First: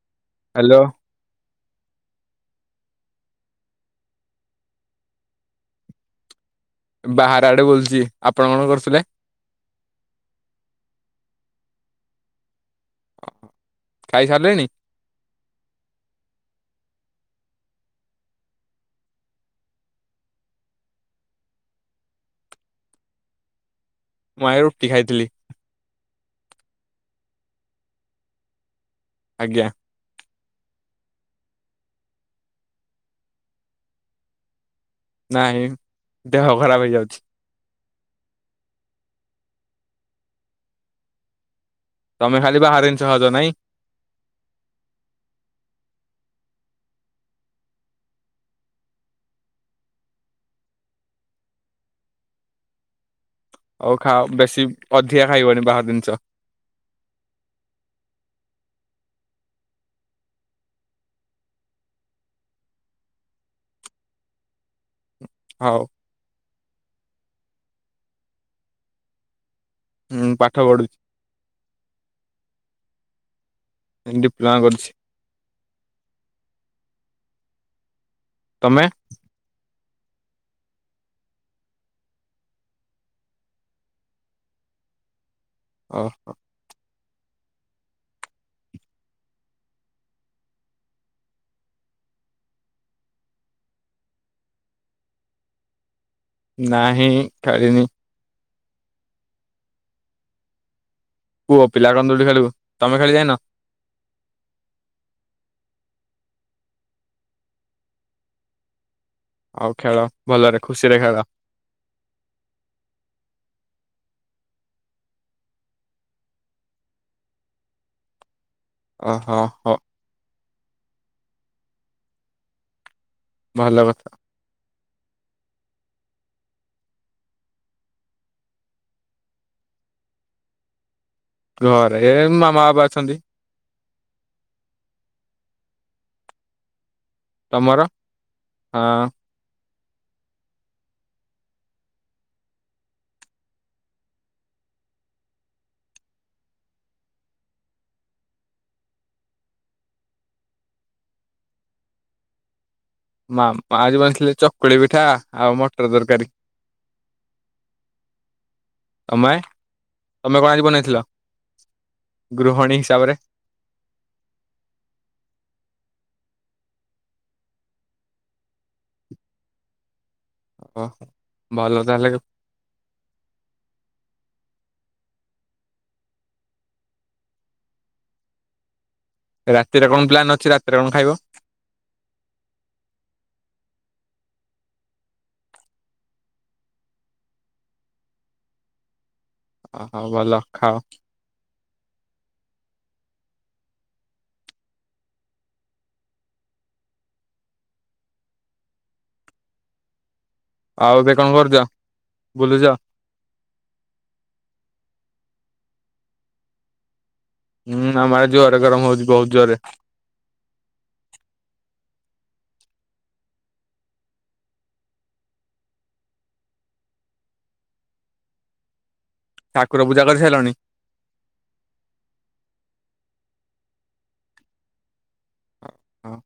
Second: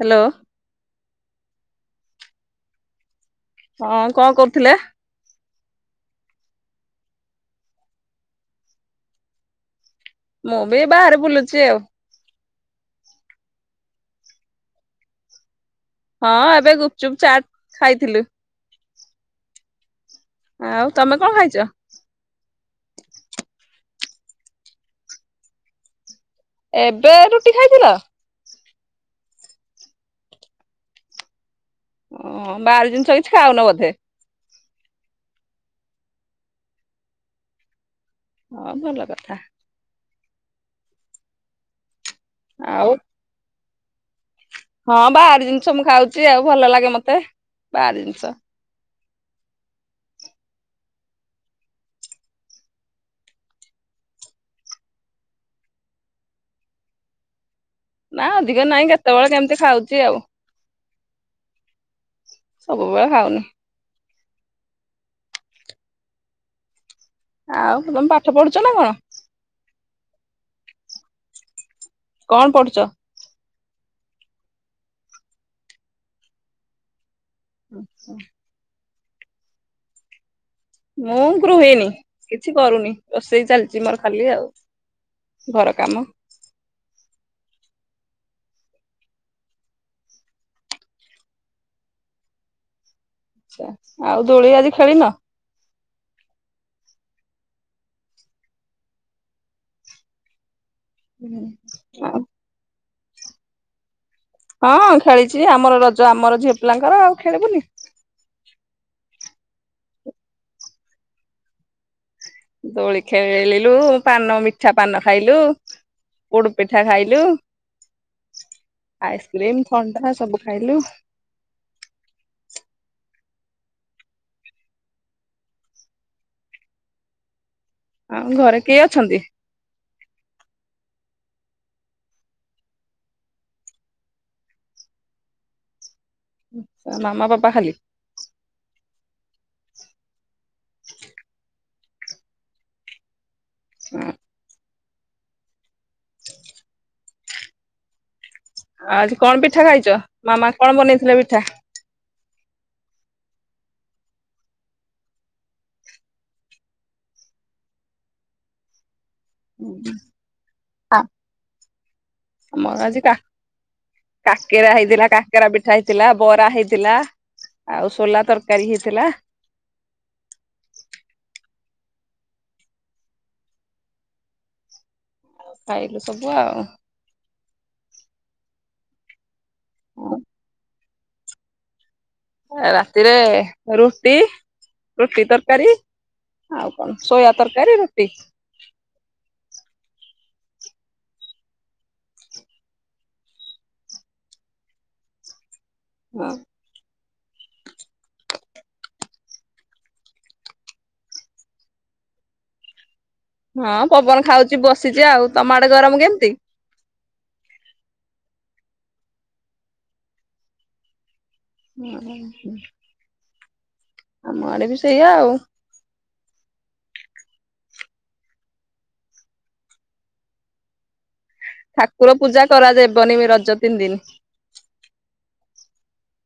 Hello hello ହଁ କଣ କରୁଥିଲେ? ବାହାର ଆଡେ ବୁଲୁଛି ଆପଣ କଣ କରୁଥିଲେ? ମୁଁ ବି ବାହାରେ ବୁଲୁଛି ଆଉ। ଓ ଖାଇସାରିଲେଣି। ହଁ ଏବେ ଗୁପଚୁପ ଚାଟ ଖାଇଥିଲୁ। ଆଉ ତମେ କଣ ଖାଇଛ? ମୁଁ ଆଜ୍ଞା ରୁଟି ଖାଇଥିଲି। ଏବେ ରୁଟି ଖାଇଥିଲ। ଆଜ୍ଞା ଓହ ବାହାର ଜିନିଷ କିଛି ଖାଉନ ବୋଧେ। ନାଇଁ ଦେହ ଖରାପ ହେଇଯାଉଛି। ହଁ ଭଲ କଥା। ତମେ ଖାଲି ବାହାର ଆଉ ଜିନିଷ ଖାଉଚ ନାଇଁ। ହଁ ବାହାର ଜିନିଷ ମୁଁ ଖାଉଛି ଆଉ ଭଲ ଲାଗେ ମତେ ବାହାର ଜିନିଷ। ହଉ ଖାଅ ବେଶୀ ଅଧିକା ଖାଇବନି ବାହାର ଜିନିଷ। ନା ଅଧିକ ନାହିଁ କେତେବେଳେ କେମିତି ଖାଉଛି ଆଉ। ସବୁବେଳେ ଖାଉନି। ହଉ। ଆଉ ତମେ ପାଠ ପଢୁଛ ନା କଣ? ହୁଁ ପାଠ ପଢୁଛି। କଣ ପଢୁଛ? ଏଇ ଡିପ୍ଲୋମା କରୁଛି। ଆଛା। ତମେ? ମୁଁ ଗୃହଣୀ କିଛି କରୁନି ରୋଷେଇ ଚାଲିଛି ମୋର ଖାଲି ଆଉ। ଘର କାମ। ଓ ଆଛା ଆଉ ଦୋଳି ଆଜି ଖେଳିନି। ନାହିଁ ଖେଳିନି। ପୁଅପିଲା କଣ ହୁଁ ଦୋଳି ଖେଳିବୁ ତମେ ଖେଳିଯାଇନ? ହଁ ଖେଳିଛି ଆମର ରଜ ଆମର ଝିଅ ପିଲାଙ୍କର ଆଉ ଖେଳିବୁନି। ହଉ ଖେଳ ଭଲରେ ଖୁସିରେ ଖେଳ। ଦୋଳି ଖେଳିଲୁ ପାନ ମିଠା ପାନ ଖାଇଲୁ। ପୋଡ ପିଠା ଖାଇଲୁ। ଓହୋ ଆଇସ୍କ୍ରିମ୍ ହୋ ଥଣ୍ଡା ସବୁ ଖାଇଲୁ। ଭଲ କରିଚୁ। ଆଉ ଘରେ କେଏ ଅଛନ୍ତି? ଘରେ ଏ ମାମା ବାପା ଅଛନ୍ତି। ଆଛା ମାମା ବାପା। ଖାଲି ତମର ହଁ? ହୁଁ। ଆଉଜି କଣ ପିଠା ଖାଇଛ ମାମା କଣ ବନେଇଥିଲେ ପିଠା? ମା ଯଉ ବ ଆଣିଥିଲେ ଚକୁଳି ପିଠା ଆଉ ମଟର ଦରକାରୀ। ତମେ ତମେ କଣ ଆଯି ବନେଇଥିଲ ଆମର ଗୃହଣୀ ଆଜି କା ହିସାବରେ? କାକେରା ହେଇଥିଲା କାକେରା ପିଠା ହେଇଥିଲା ବରା ହେଇଥିଲା ଆଉ ସୋଲା ତରକାରୀ ହେଇଥିଲା। ଓହୋ ଭଲ ତାହେଲେ। ଖାଇଲୁ ସବୁ ଆଉ। ରାତିରେ କଣ ପ୍ଲାନ୍ ଅଛି ରାତିରେ କଣ ଖାଇବ? ରାତିରେ ରୁଟି ରୁଟି ତରକାରୀ। ଆଉ କଣ ସୋୟା ତରକାରୀ ରୁଟି। ଓହୋ ଭଲ ଖାଅ। ହୁଁ। ଆଉ ଏବେ କଣ କରୁଛ ବୁଲୁଛ? ହଁ ପବନ ଖାଉଛି ବସିଛି ଆଉ ତମ ଆଡେ ଗରମ କେମିତି? ହୁଁ ଆମ ଆଡେ ଜୋର ଗରମ ହଉଛି ବହୁତ ଜୋରରେ। ହୁଁ ହୁଁ ଆମ ଆଡେ ବି ସେଇଆ ଆଉ। ଠାକୁର ପୂଜା କରିସାରିଲାଣି? ଠାକୁର ପୂଜା କରାଯାଇବନି ରଜ ତିନି ଦିନ। ହଁ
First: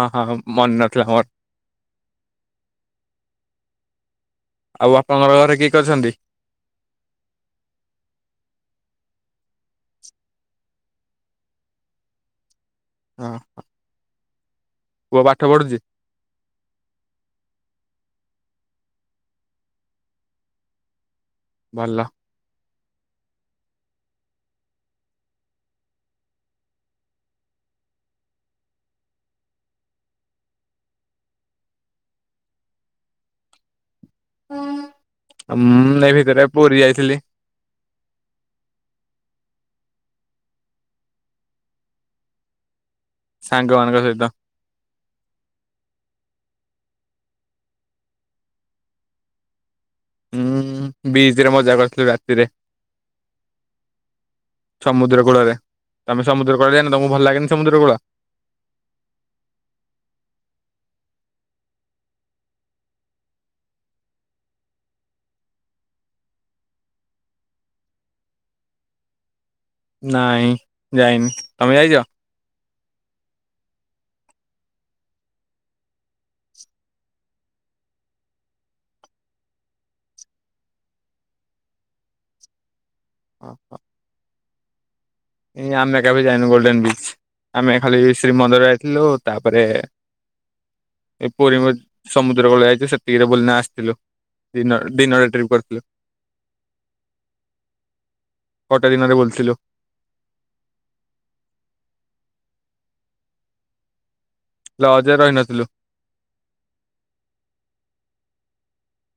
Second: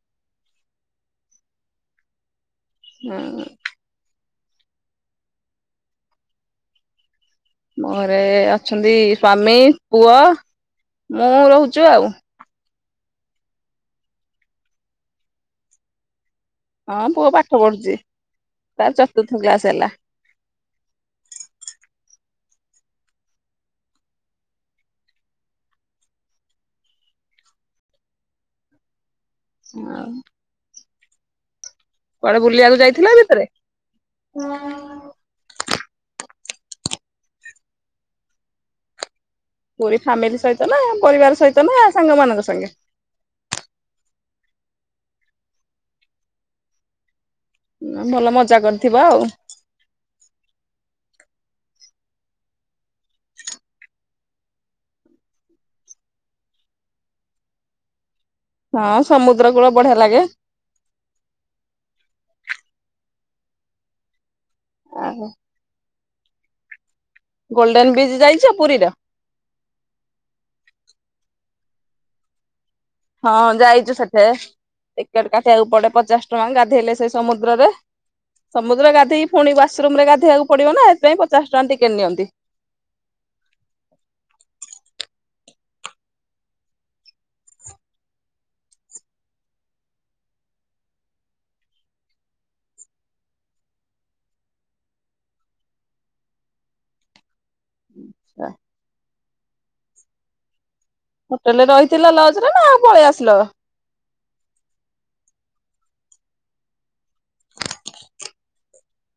ହଁ ହଁ ମନ ନଥିଲା ମୋର। ହୁଁ। ଆଉ ଆପଣଙ୍କର ଘରେ କିଏ କିଏ ଅଛନ୍ତି? ମୋରେ ଘରେ ଅଛନ୍ତି ସ୍ଵାମୀ ପୁଅ ମୁଁ ରହୁଛୁ ଆଉ। ହଁ ହ। ପୁଅ ପାଠ ପଢୁଛି? ହଁ ପୁଅ ପାଠ ପଢୁଛି ତାର ଚତୁର୍ଥ କ୍ଲାସ ହେଲା। ଭଲ। ହୁଁ ଆଉ କୁଆଡେ ବୁଲିଆକୁ ଯାଇଥିଲ ଆ ଭିତରେ? ଉଁ ଏଇ ଭିତରେ ପୁରୀ ଯାଇଥିଲି। ପୁରୀ ଫ୍ୟାମିଲି ସହିତ ନା ପରିବାର ସହିତ ନା ସାଙ୍ଗମାନଙ୍କ ସାଙ୍ଗେ? ସାଙ୍ଗମାନଙ୍କ ସହିତ। ହୁଁ ଆଉ ଭଲ ମଜା କରିଥିବ ଆଉ। ହୁଁ ବିଚ୍ ରେ ମଜା କରିଥିଲୁ ରାତିରେ। ସମୁଦ୍ର କୂଳରେ। ତମେ ସମୁଦ୍ର କୂଳ ଯାଇନ ତମୁକୁ ଭଲ ଲାଗେନି ସମୁଦ୍ର କୂଳ? ହଁ ସମୁଦ୍ର କୂଳ ବଢିଆ ଲାଗେ। ଆଉ ଗୋଲ୍ଡେନ ବିଚ୍ ଯାଇଚ ପୁରୀର? ନାଇଁ ଯାଇନି ତମେ ଯାଇଚ? ହଁ ଯାଇଚୁ ସେଠେ ଟିକେଟ୍ କାଟିଆକୁ ପଡେ ପଚାଶ ଟଙ୍କା ଗାଧେଇଲେ ସେଇ ସମୁଦ୍ରରେ। ସମୁଦ୍ର ଗାଧେଇକି ପୁଣି ୱାସରୁମ୍ ରେ ଗାଧେଇଆକୁ ପଡିବ ନା ଏଥିପାଇଁ ପଚାଶ ଟଙ୍କା ଟିକେଟ୍ ନିଅନ୍ତି। ଅହୋ। ଏଇ ଆମେ କୋବେ ଯାଇନୁ ଗୋଲ୍ଡେନ ବିଚ୍। ଆମେ ଖାଲି ଶ୍ରୀ ମନ୍ଦିର ଯାଇଥିଲୁ ତାପରେ ଏଇ ପୁରୀ ମ ସମୁଦ୍ର କୂଳ ଯାଇଚୁ ସେତିିକିରେ ବୁଲିନା ଆସଥିଲୁ। ଦିନରେ ଦିନରେ ଟ୍ରିପ୍ କରଥିଲୁ। ଗୋଟେ ଦିନରେ ବୁଲିଥିଲୁ। ହୋଟେଲ ରେ ରହିଥିଲ ଲଜ ରେ ନା ଆଉ ପଳେଇ ଆସିଲ? ଲଜ ରେ ରହିନଥିଲୁ।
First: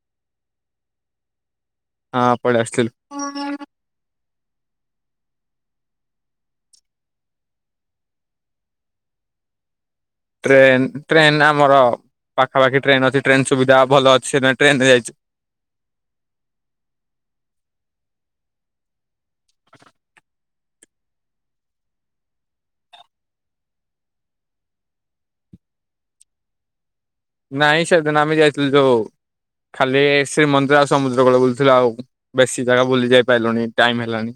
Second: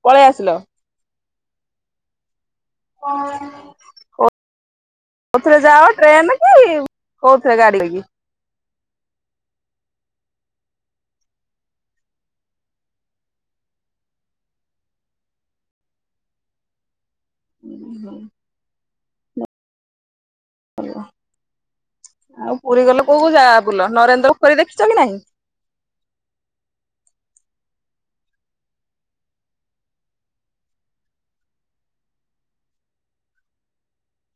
ପଳେଇ ଆସିଲ। ହଁ ପଳେଇ ଆସଥିଲୁ। କୋଉଥିରେ ଯାଅ ଟ୍ରେନ୍ କି କୋଉଥିରେ ଗାଡି କରିକି? ଟ୍ରେନ ଟ୍ରେନ ଆମର ପାଖା ପାଖି ଟ୍ରେନ ଅଛି ଟ୍ରେନ ସୁବିଧା ଭଲ ଅଛି ସେଥିପାଇଁ ଟ୍ରେନରେ ଯାଇଚୁ। ହୁଁ ହୁଁ। ଭଲ ଆଉ ପୁରୀ ଗଲେ କୋଉ କୋଉ ଜାଗା ବୁଲ ନରେନ୍ଦ୍ର ପୋଖରୀ ଦେଖିଚ କି ନାହିଁ? ନାଇଁ ସେଦିନ ଆମେ ଯାଇଥିଲୁ ଯୋଉ ଖାଲି ଶ୍ରୀ ମନ୍ଦିର ଆଉ ସମୁଦ୍ର କୂଳ ବୁଲୁଥିଲୁ ଆଉ ବେଶୀ ଜାଗା ବୁଲି ଯାଇ ପାରିଲୁନି ଟାଇମ ହେଲାନି।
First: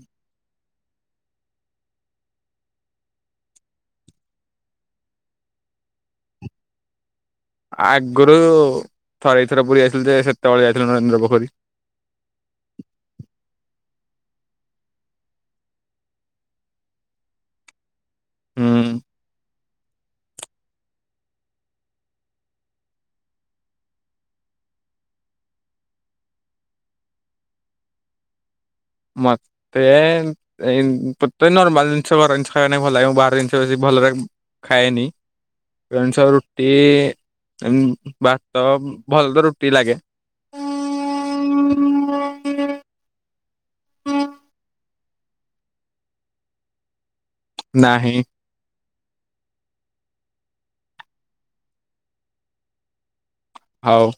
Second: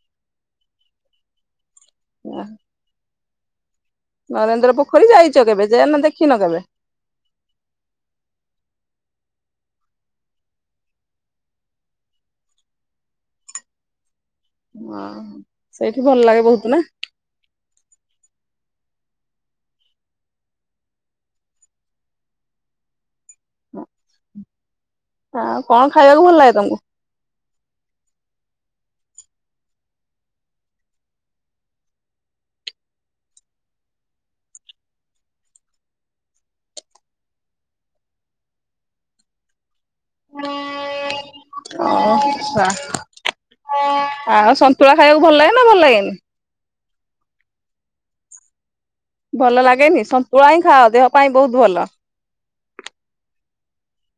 ଓହୋ। ନରେନ୍ଦ୍ର ପୋଖରୀ ଯାଇଚ କେବେ ଯା ନା ଦେଖିନ କେବେ? ଆଗୁରୁ ଥରେ ଦି ଥର ପୁରୀ ଯାଇଥିଲୁ ଯେ ସେତେବେଳେ ଯାଇଥିଲୁ ନରେନ୍ଦ୍ର ପୋଖରୀ। ଓହୋ ସେଇଠି ଭଲ ଲାଗେ ବହୁତ ନା? ହୁଁ। ଆଉ କଣ ଖାଇଆକୁ ଭଲ ଲାଗେ ତମୁକୁ? ମତେ ଏଇ ଉଁ ପତେ ନର୍ମାଲ ଜିନିଷ ଘର ଜିନିଷ ଖାଇଆ ନାଗି ଭଲ ଲାଗେ ମୁଁ ବାହାର ଜିନିଷ ବେଶୀ ଭଲ ଲା ଖାଏନି। ଜିନିଷ ରୁଟି ଉଁ ଭାତ ଭଲ ତ ରୁଟି ଲାଗେ। ଅ ଆଚ୍ଛା ଆଉ ସ ନ୍ତୁଳା ଖାଇଆକୁ ଭଲ ଲାଗେ ନା ଭଲ ଲାଗେନି? ନାହିଁ। ଭଲ ଲାଗେନି ସନ୍ତୁଳା ହିଁ ଖାଅ ଦେହ ପାଇଁ ବହୁତ ଭଲ। ହଉ।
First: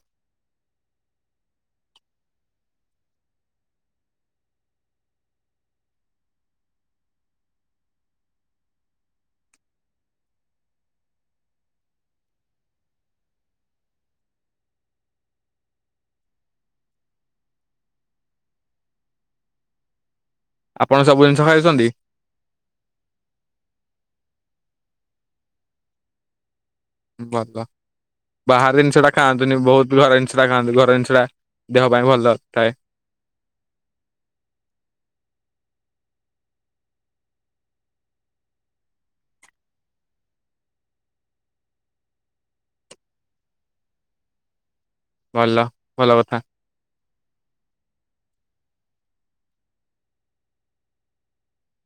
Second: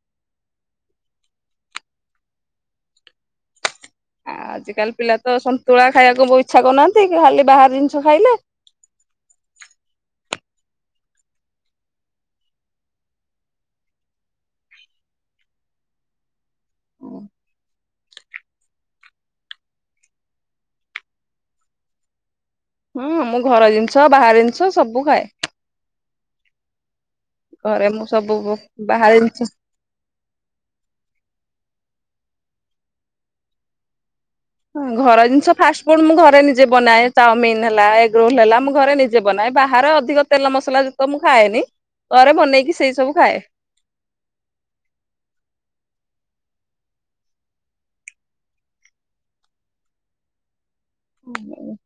ଆଜିିକାଲି ପିଲା ତ ସନ୍ତୁଳା ଖାଇଆକୁ ବହୁ ଇଚ୍ଛା କରୁନାହାନ୍ତି ଖାଲି ବାହାର ଜିନିଷ ଖାଇଲେ। ଆପଣ ସବୁ ଜିନିଷ ଖାଉଛନ୍ତି? ହୁଁ ମୁଁ ଘର ଜିନିଷ ବାହାର ଜିନିଷ ସବୁ ଖାଏ। ଭଲ ଘରେ ମୁଁ ସବୁ ବାହାର ଜିନିଷଟା ଖାଆନ୍ତୁନି ବହୁତ ଘର ଜିନିଷ ତୁଳା ଖାଆନ୍ତୁ ଘର ଜିନିଷଡ଼ା ଦେହ ପାଇଁ ଭଲ ଥାଏ ହୁଁ ଘର ଜିନିଷ ଫାଷ୍ଟ ଫୁଡ ମୁଁ ଘରେ ନିଜେ ବନାଏ ଚାଉମିନ ହେଲା ଏଗ ରୋଲ ହେଲା ମୁଁ ଘରେ ନିେ ଯବ ନା ବାହାରେ ଅଧିକ ତେଲ ମସଲାଯୁକ୍ତ ମୁଁ ଖାଏନି ପରେରେ ବନେଇକି ସେଇ ସବୁ ଖାଏ ଭଲ ଭଲ କଥା ହୁଁ ହ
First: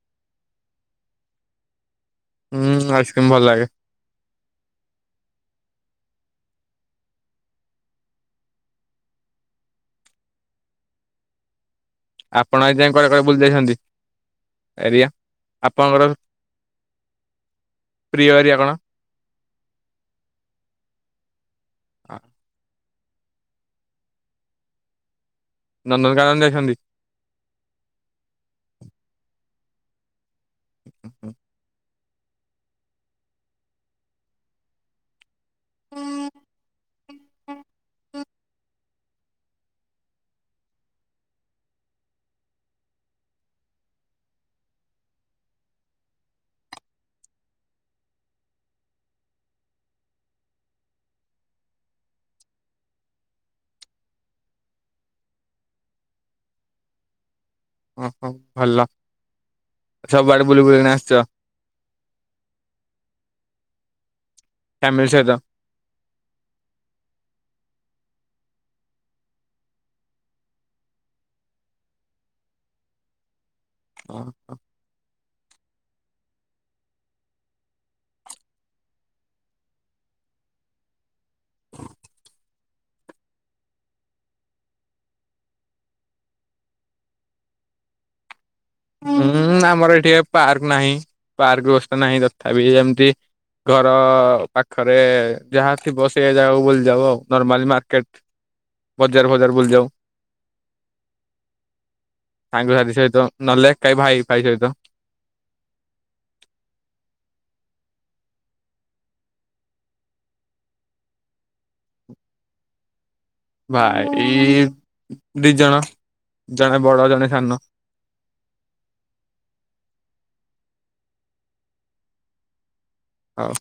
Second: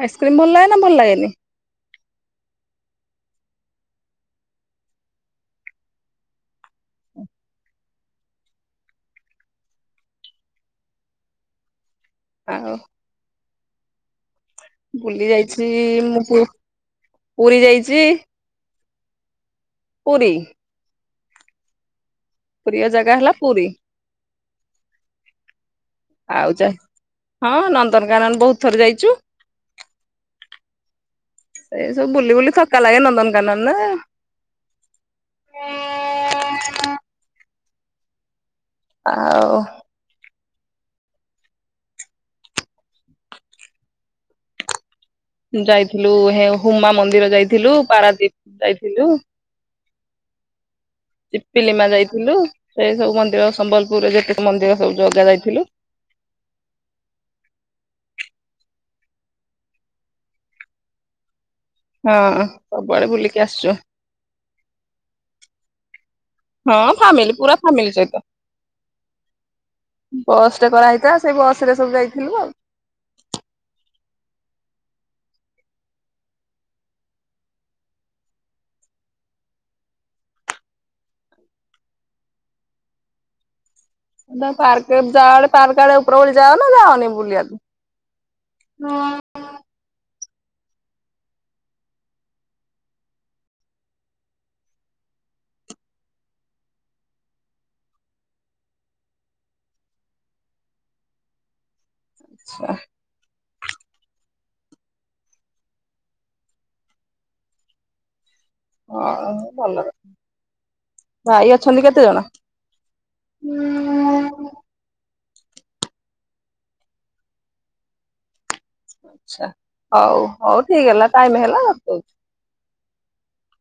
ଆଇସ୍କ୍ରିମ୍ ଭଲ ଲାଗେ ନା ଭଲ ଲାଗେନି ହୁଁ ଆଇସକ୍ରିମ୍ ଭଲ ଲାଗେ ଆପଣ ଆଉ ଆଜି ଯା କୁଆଡେ କୁଆଡେ ବୁଲି ଯାଇଛନ୍ତି ଏରିଆ ବୁଲି ଯାଇଛି ଆପଣଙ୍କର ମୁଁ ପୁରୀ ଯାଇଛି ପ୍ରିୟ ଏରିଆ କଣ ପୁରୀ ହଁ ପ୍ରିୟ ଜାଗା ହେଲା ପୁରୀ ନନ୍ଦନକାନନ ଆଉ ଯ ଯାଇଛନ୍ତି? ହଁ ନନ୍ଦନକାନନ ବହୁତ ଥର ଯାଇଛୁ ସେଇ ସବୁ ବୁଲି ବୁଲି ଥକା ଲାଗେ ନନ୍ଦନକାନନ ନା ଆଉ ଯାଇଥିଲୁ ହୁମା ମନ୍ଦିର ଯାଇଥିଲୁ ପାରାଦୀପ ଯାଇଥିଲୁ ଚିପିଲିମା ଯାଇଥିଲୁ ସେଇ ସବୁ ମନ୍ଦିର ସମ୍ବଲପୁରରେ ଯେତିେକ ମନ୍ଦିର ସବୁ ଜଗା ଯାଇଥିଲୁ ଓହୋ ଭଲ ସବୁଆଡେ ବୁଲି ବୁଲିକିନ ଆସିଛ ହଁ ସବୁବେଳେ ବୁଲିକି ଆସିଛୁ ଫେମିଲି ସହିତ ହଁ ଫାମିଲି ପୁରା ଫାମିଲି ସହିତ। ବସ୍ କରାହେଇଥିଲା ସେଇ ବସ ରେ ସବୁ ଯାଇଥିଲୁ ଆଉ। [unintelligible] ଦ ପାର୍କ ଯାଆଡେ ପାର୍କ ଆଡେ ଉପର ବଳି ଯାଅ ନା ଯାଅନି ବୁଲିଆକୁ। ହଁ। ହୁଁ ଆମର ଏଠି ପାର୍କ ନାହିଁ ପାର୍କ ବ୍ୟବସ୍ଥା ନାହିଁ ତଥାପି ଯେମିତି ଘର ପାଖରେ ଯାହା ଥିବ ସେ ଜାଗାକୁ ବୁଲି ଦବ ଆଉ ନର୍ମାଲି ମାର୍କେଟ। ବଜାର ଭଜାର ବୁଲିଯାଉ। ସାଙ୍ଗସାଥି ସହିତ ନହେଲେ କେହି ଭାଇ ଫାଇ ସହିତ। ହଁ ଭଲ ଭାଇ ଅଛନ୍ତି କେତେ ଜଣ? ଭାଇ ଦି ଜଣ ଜଣେ ବଡ ଜଣେ ସାନ। ଆଛା ହଉ ହଉ ଠିକ ହେଲା ଟାଇମ ହେଲା ହଉ। ହଉ।